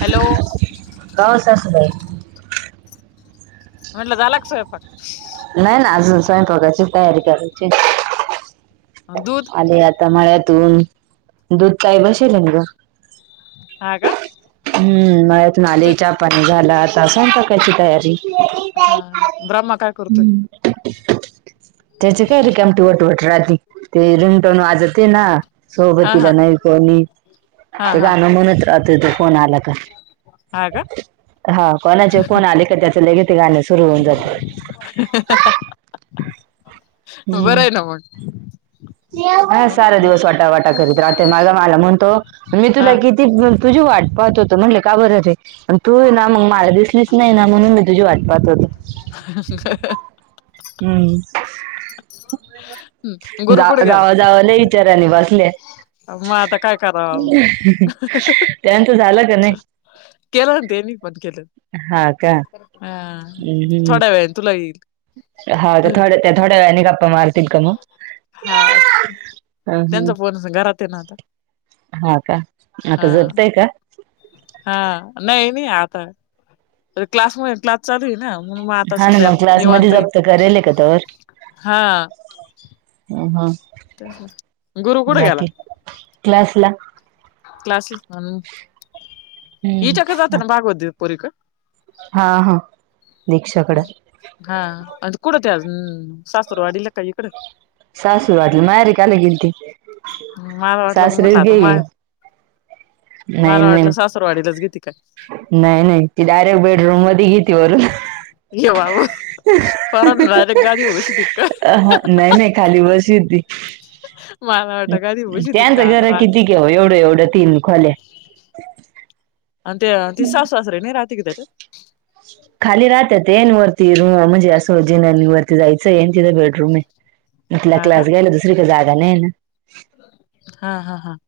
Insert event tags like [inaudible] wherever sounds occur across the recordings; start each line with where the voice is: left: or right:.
left: Hello
right: काय वो सासुबाई.
left: म्हटलं झाला का स्वयंपाक.
right: नाही ना, अजून स्वयंपाकाची तयारी करायची
left: दूध
right: आली आज च्यामळ्यातून दूध कायी बसेल ग.
left: हा का
right: हम्म मळ्यातून
left: तू
right: आले चहा पाणी घाला आता स्वयंपाकाची तयारी.
left: हा ब्रह्मा का
right: हम्म त्याची काय रिकाम वटवट राहते ते रिंगटोन वाजते ना.
left: हा
right: सोबतीला
left: हा
right: नाही कोणी
left: हा
right: ते
left: हा
right: गाणं म्हणत रात्रीचा फोन आला का
left: हा का
right: हा कोणाचे फोन आले का त्याच लगेच ते गाणं सुरु होऊन जाते.
left: बरं
right: हम्म
left: आहे ना मग.
right: हा. सारा दिवस वटावटा करीत राहते माग मला म्हणतो मी
left: हा
right: तुला किती प्रत्येक जण तुझी वाट पाहत होत म्हटलं का. बर रे. तू आहे ना मग मला दिसलीच नाही ना, म्हणून मी तुझी वाट पाहत होत. हम्म
left: गुरु कुठे गेला
right: जावा जावा लय विचारांनी बसल्या.
left: मग आता काय करावं
right: त्यांच झालं का नाही?
left: केलं ना त्यांनी पण केलं.
right: हा का
left: हा.
right: हम्म
left: थोड्या वेळाने तुला येईल.
right: हा. का थोडे ते थोड्या वेळाने गप्पा मारतील की नाही.
left: हा त्यांचा फोन असं घरात आहे ना आता
right: हा का
left: हा
right: आता झोपतय का?
left: हा. नाही नाही आता अर क्लास मध्ये, क्लास चालू आहेय ना. मग, आता
right: हा ना
left: सध्या
right: मग क्लास मध्ये
left: निवांत आहे मी
right: जप्त करेल का
left: हा.
right: ह. ह.
left: गुरु कुठे गेला
right: बाकी क्लास ला
left: क्लासला इच्या कड, जात
right: हम्म
left: भागवत पोरी कडे
right: हा. हा. दीक्षाकड
left: हा. कुठं ते आजून सासूरवाडीला का इकडं?
right: सासूरवाडीला माहेरी का ला गेलती.
left: माझ म्हटलं
right: सासरेच
left: मोटला तो
right: गेली
left: हाय. मला
right: नाही नाही
left: वाटलं सासर वाडीलाच गेली का काय?
right: नाही, नाही ती डायरेक्ट बेडरूम मध्ये घेती वरून
left: ये बाबो पोराला डायरेक्ट गादीवर उशी
right: नाही नाही
left: [unintelligible]
right: खाली बसती
left: वाटलं गादी बसवती
right: त्यांच
left: काय आता
right: घर
left: राज
right: किती. एवढं, एवढं ती खोल्या
left: अ ते ति सासू सासरे नाही राती का त्याच्यात.
right: खाली राहात ते न वरती रूम म्हणजे जिना वरती जायचं ऐ तिथं बेडरूम आहे.
left: हा का
right: क्लास घ्यायला दुसरीकडे जागा नाही ना
left: हा हा हा.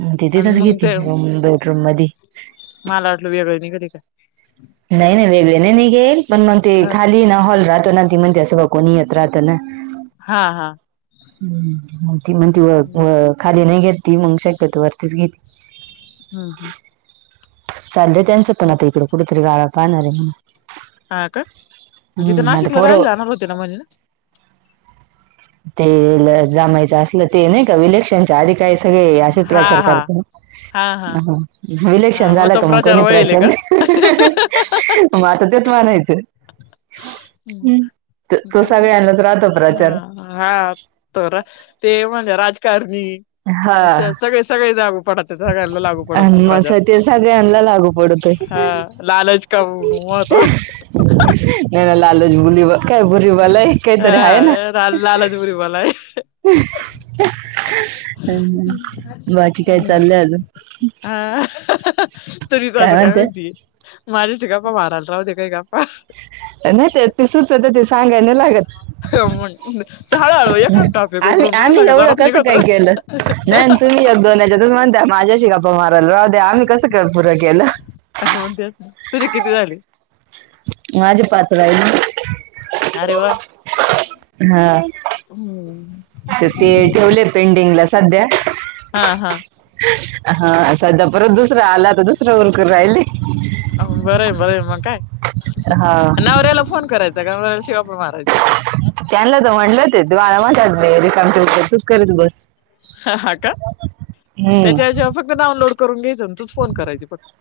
right: हम्म ति
left: आणि
right: तिथेच
left: मग
right: घेती
left: ते
right: बेडरूम मध्ये
left: मला वाटलं वेगळं निघाली काय.
right: नाही नाही वेगळे नाही निघेल पण मग ते
left: हा
right: खाली ना हॉल राहतो ना ती. म्हणते असं बघ कोणी येत राहत ना.
left: हा हा
right: हम्म मग ती म्हणती खाली नाही घेत ती मग शक्यतो वरतीच घेती.
left: हम्म हम्.
right: चाललं त्यांचं पण आता इकडे कुठेतरी गाळा पाहणार आहे.
left: हा का
right: म्हणून
left: तिथं
right: हम्म आता
left: नाशिकला
right: पोर
left: राहायला जाणार होते ना म्हणल.
right: तेल जमायचं असल ते नाही का विलेक्शनच्या आधी काही सगळे असे
left: हा
right: प्रचार
left: हा
right: करतात.
left: हा हा
right: अ विलेक्शन झालं
left: तो
right: का मग कोणी
left: वळेल आहे
right: प्रचार
left: का
right: नाही [unintelligible] मग आता तेच म्हणायचं. हम् त तसा
left: ते
right: सगळ्यांनाच राहतो प्रचार.
left: हा हा तोरा ते म्हणजे राजकारणी
right: हा
left: अा श सगळे सगळे लागू पडत सगळ्यांला लागू पडत तो
right: आणि मग स
left: प्रचार.
right: ते सगळ्यांना लागू पडतोय
left: हा लालच का महत्व [unintelligible]
right: नाही ना लालच बुली काय बुरी बला हे काहीतरी आहे ना
left: लालाच बुरी बला है.
right: बाकी काय चाललंय अजून?
left: हा तरीच आस काय म्हणती. माझाशी गप्पा मारायला राहु दे काही गप्पा.
right: नाही ते ते सुचत ते सांगायला नाही लागत.
left: मग ते हळूहळू एखादा टॉपिक
right: आम्ही
left: उकरून काढला
right: आम्ही
left: क
right: एवढं
left: जोरात
right: कसं काय
left: निघतो.
right: [unintelligible] नाही तुम्ही य दोनच्या त म्हणताय माझ्याशी गप्पा मारायला राह दे आम्ही कसं पूरं केलं
left: हो ते तुझी किती झाले?
right: माझे पाच राहिले.
left: अरे वा!
right: हा.
left: हम्म [unintelligible]
right: तर ते ठेवले पेंडिंगला सध्या.
left: हा हा
right: हा सध्या परत दुसरा आला तर दुसरं उरकू राहिले.
left: बरं आहे बरं आहे मग काय
right: हा
left: नवऱ्याला फोन करायचा का नवऱ्याशी गप्पा मारायच्या.
right: त्यांनाला तर म्हटलं ते म्हणतात [unintelligible] रिकाम ठेव तूच करीत बस.
left: ह हा का
right: हम्म
left: त्याच्या जेव्हा फक डाउनलोड करून घ्याचं तूच फोन करायच फक्त.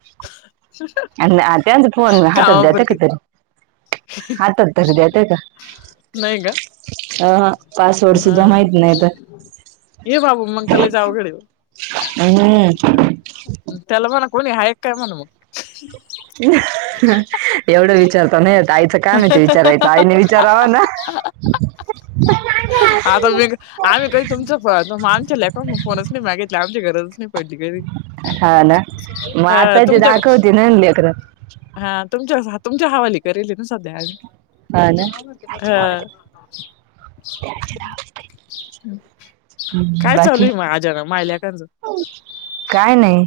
right: आणि त्याच फोन हातात देतात
left: कामापुरती
right: का तरी? हातात तरी देतायेत का?
left: नाही का
right: अह पासवर्ड
left: हा
right: सुद्धा माहित नाही तर.
left: ये बाबो मग तर लयच अवघड आहे.
right: हम्म
left: त्याला म्हणाव कोणी हाय का म्हणाव.
right: एवढं विचारत नाही तर येत आईचं काम आहे ते विचारायचं आईने विचारावा ना.
left: आता मी आम्ही काही तुमच हो तो मानसयकण मग फोनच नाही मागितले आमची गरजच नाही
right: हा ना
left: [unintelligible]
right: मग
left: हा
right: आता ते
left: तुमच्या
right: दाखवते ना लेकरं
left: [unintelligible] हा तुमच्या तुमच्या हवाली करेले ना सध्या.
right: हा ना
left: ह
right: हम्म,
left: काय चालू
right: बाकी
left: आहे म माज्या ना मायल्याकच?
right: काय नाही.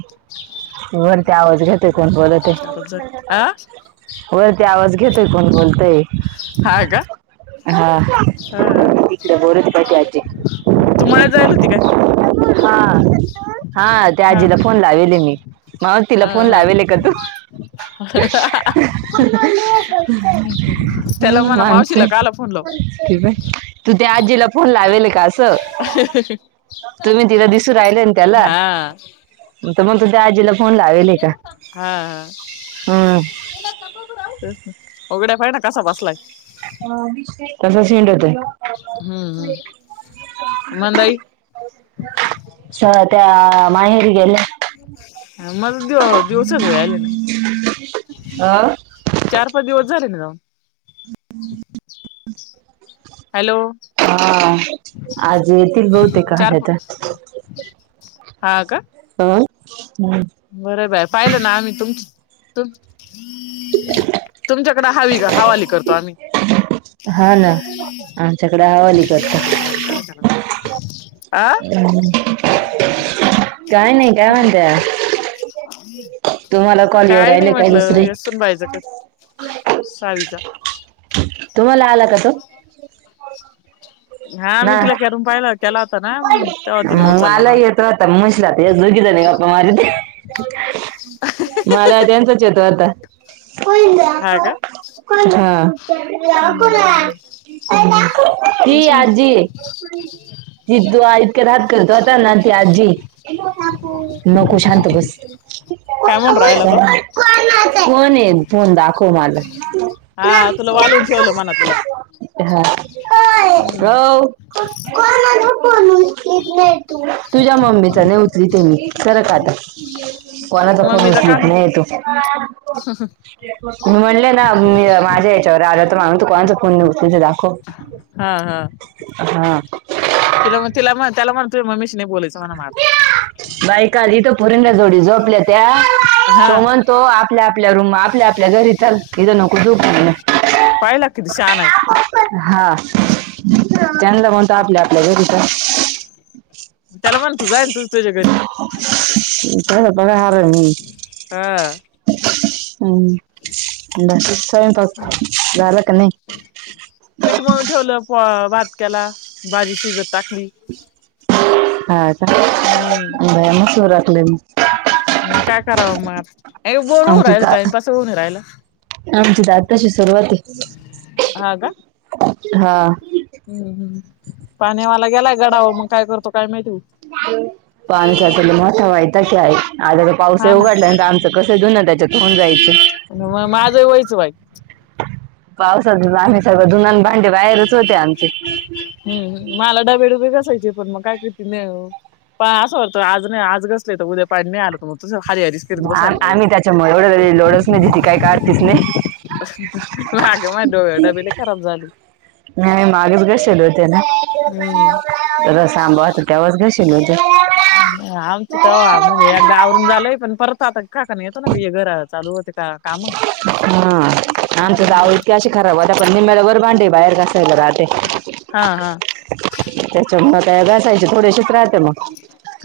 right: बरते आवज देताय कोण बोलवतय.
left: चारच जण आ
right: [unintelligible] होय ते आवाज घेतय कोण बोलतय.
left: हा का
right: हा
left: हा
right: तिकडे बोलावते पाहय‌ ती आजी.
left: तु मळ्यात जायल होती काय?
right: हा हा त्या आजीला फोन लावेले मी मग तिला
left: हा
right: फोन
left: हा
right: लावेले का तू ह
left: त्याला
right: [unintelligible]
left: म्हणा
right: माणसं
left: मावशीला काला फोन लाव
right: हे. तू त्या आजीला फोन लावेले का असं? तुम्ही तिला दिसून राहिले, ना त्याला
left: हा
right: मग तुझ्या दाजीला
left: हा.
right: हम्म
left: हा‌. उघड्या पाही नि कसा बसलाय.
right: अ विषय. तसाच हिंडवतोय.
left: हम्म हम् मंदाई
right: स त्या माहेरी गेल्या.
left: हा माझं दिव दिवसच आले नाय.
right: अ
left: चार, पाच दिवस झाले ना जाऊन. हॅलो.
right: हा. आज येतील बहुतेक
left: चार
right: आले तर
left: हा का?
right: हम्म.
left: बरं बाय पाहिलं ना आम्ही तुम तुमच्या तिकड हवी का हवाली करतो आम्ही.
right: हा. ना आमच्याकडे आलीत वाटतं.
left: [unintelligible] [inaudible]
right: काय नाही काय म्हणताय? कॉल येऊ
left: काय नाही,
right: राहिले
left: म्हटलं
right: दुसरे
left: या सून बाई क सहावीचा
right: तुम्हाला आला का तो?
left: [unintelligible] हा. मी
right: ना
left: तिला करून पाहिला केला होता ना तेव्हा तिने उचलला नव्हता.
right: त्या मशीला ते दोघीजणी [unintelligible] मला, त्यांचाच येतो आता
left: हा का हम्म
right: हा. ही
left: तेच म्हटलं
right: आजी ही इतकं राहत, इतकं राहत तू करतो ना ती आजी. नको शांत बस.
left: काय म्हणून राहिला तो.
right: कोण आहे, फोन दाखव माझं
left: हा तुला वालून ठेवलं म्हणा तुला हम्म.
right: होव. तुझ्या मम्मीचा नाही उचलीत मी सरक आता. कोणाचा फोन उचलीत नाहीये तो.
left: हं.
right: मी म्हणलं ना मी माझ्या याच्यावर आलो हो तर माणून त कोणचा फोन उचल दाखव.
left: हा. हा.
right: हां.
left: तिला म्हण तिला म्हण त्याला म्हण. ते मम्मीशी नाही बोलत. तिचं मला माहीत
right: बाय काल इथो पुरंदा जोडी झोपल्या त्या.
left: हा
right: तो म्हणतो आपल्या आपल्या रूम आपल्या आपल्या घरीचा तिथं नको झोपू.
left: पाहिला किती शहाणा आहे.
right: हा त्यांनला म्हणतो आपल्या आपल्या घरी चाल.
left: त्याला म्हणं, तू जायन तू
right: [unintelligible] हम्म.
left: हा
right: बाकीचा स्वयंपाक झाला का नाही.
left: पीठ मळून ठेवला, भात केला. भाजी शिजत टाकली
right: हा का?
left: हम्म
right: बरंच उराकलय मग.
left: मग काय करावं मग आत बोर होऊ
right: आमची
left: राहिल
right: ता
left: टाइमपास होऊन राहिला.
right: आमची डाळ तशी सुरवात आहे
left: हा का
right: हा.
left: हम्म हम्म. पाण्यावाला गेलाय गडावर, मग काय करतो काय माहीती.
right: पानसा [unintelligible] तल मोठावायता काय आध
left: हा
right: पाऊसही
left: ना
right: उघडलंय. नाही तर आमचं कसंही धुण त्याच्यात होऊन जायचं.
left: मग माझं वयच बाई
right: पावसातच आम्ही सगळं धुण आणि भांडे बाहेरच होते आमचे.
left: हम्म हम्म. मला डबे डुबे घासायचेत, पण मग काय करती [unintelligible] पण असं होतं आज नाही आज घासले, तर उद्या पाणी आलं. मग तुज हरी हरीच करत
right: आम-
left: बसायला लागलं.
right: आम्ही त्याच्यामुळे एवढं लोडच नाही ती काय काढतीच नाही
left: माग माझं डबे लई खराब झाली.
right: नाही मागेच घाशेल होते ना.
left: हम्म
right: रस आंबा होता त्यावेळेस घाशे [unintelligible]
left: हा आमचं तवा आवरून झालंय, पण परत आता काकानं येतो ना [unintelligible] घर चालू होते का काम.
right: हा आमचं जाव इतके अशी खराब होत्या, पण निम्म्याला वर भांडे बाहेर घासायला राहत. ते
left: हा हा
right: त्याच्यामुळं काय घासायचे थोडेशेच राहते मग.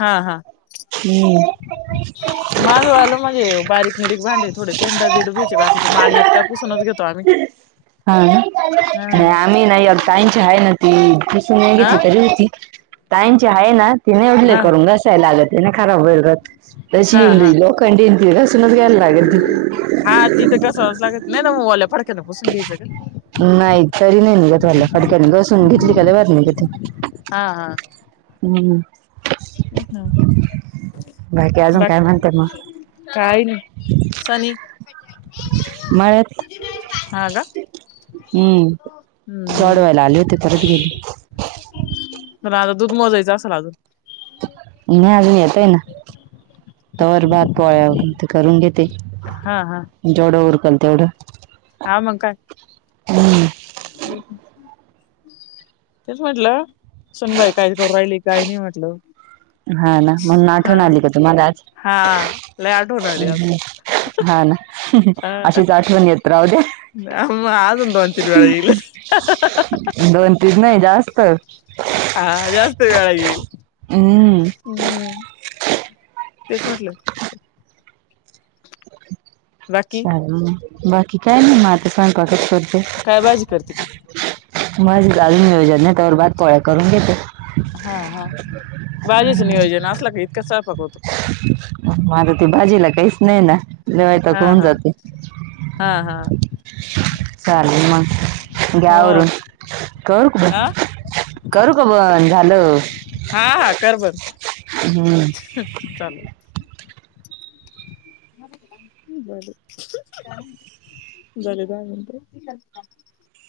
left: हा हा.
right: हम्म.
left: माझं वालं म्हणजे बारीक निरीक भांडे आहेत. थोडे शेंड बीड भेयचे बाकीचं मारण्यात काय पुसूनच घेतो आम्ही.
right: हा
left: हा
right: ना आम्ही नाही अ काहीची आहे न ती कसून
left: हा
right: घेतली तरी होती. ताईचे आहे ना ति निवढले
left: हा
right: करून घसायला लागतने खराब होईल राहते [unintelligible] तशी
left: हा हा
right: [unintelligible] लोखंडी आणि ती घासूनच घ्यायला लागती.
left: हा तिथं कसा [unintelligible] लागत नाही ना मग वाल्या फडक्यान पुसून घ्यायचं ग.
right: नाही तरी नाही निघत्हाला फडक्याने घासून घेतली की लय भारी निघती.
left: हा हा.
right: हम्म.
left: हम्म.
right: बाकी अजून काय म्हणते मग?
left: काही नाही. सनी
right: मळ्यात.
left: हा का?
right: हम्म चढ वेयला आले होते परत गेले.
left: पण आता दूध मोजायचं असेल अजून?
right: नाही अजून येतय ना तवर भात पोळ्या आवरल ते करून घेते,
left: हा हा.
right: जेवढं उरकल तेवढं.
left: हा मग काय.
right: हम्म.
left: [unintelligible] तेच म्हंटलं सुनबाई काय करून राहिली काही नाही म्हटलं.
right: हा ना. म्हणून
left: हा
right: आठवण आली का तुम्हाला आज?
left: हा लय आठवण आली आज.
right: हा ना
left: अ
right: अशीच आठवण येत राहु द्या.
left: [unintelligible]
right: दोन तीन नाही जास्त.
left: हा जास्त वेळा येईल.
right: हम्म.
left: हम्म तेच म्हटलं. बाकी
right: चालेल मग, बाकी काय नाही मग आता
left: काय भाजी करते पण
right: [unintelligible] माझं [unintelligible] नियोजन नाही, तोवर भात पोळ्या करून घेते.
left: हा हा. भाजीचा नियोजन असलं की इतक्यात स्वयंपाक होतो.
right: [unintelligible] भाजीला काहीच नाही येणार लय वैताग
left: हा
right: होऊन
left: हा
right: जाते.
left: हा हा.
right: चालेल मग घ्या
left: हो
right: आवरून करू का
left: हा
right: बंद? करू का बंद? झालं.
left: हा हा कर बंद.
right: हम्म.
left: हम चा [unintelligible]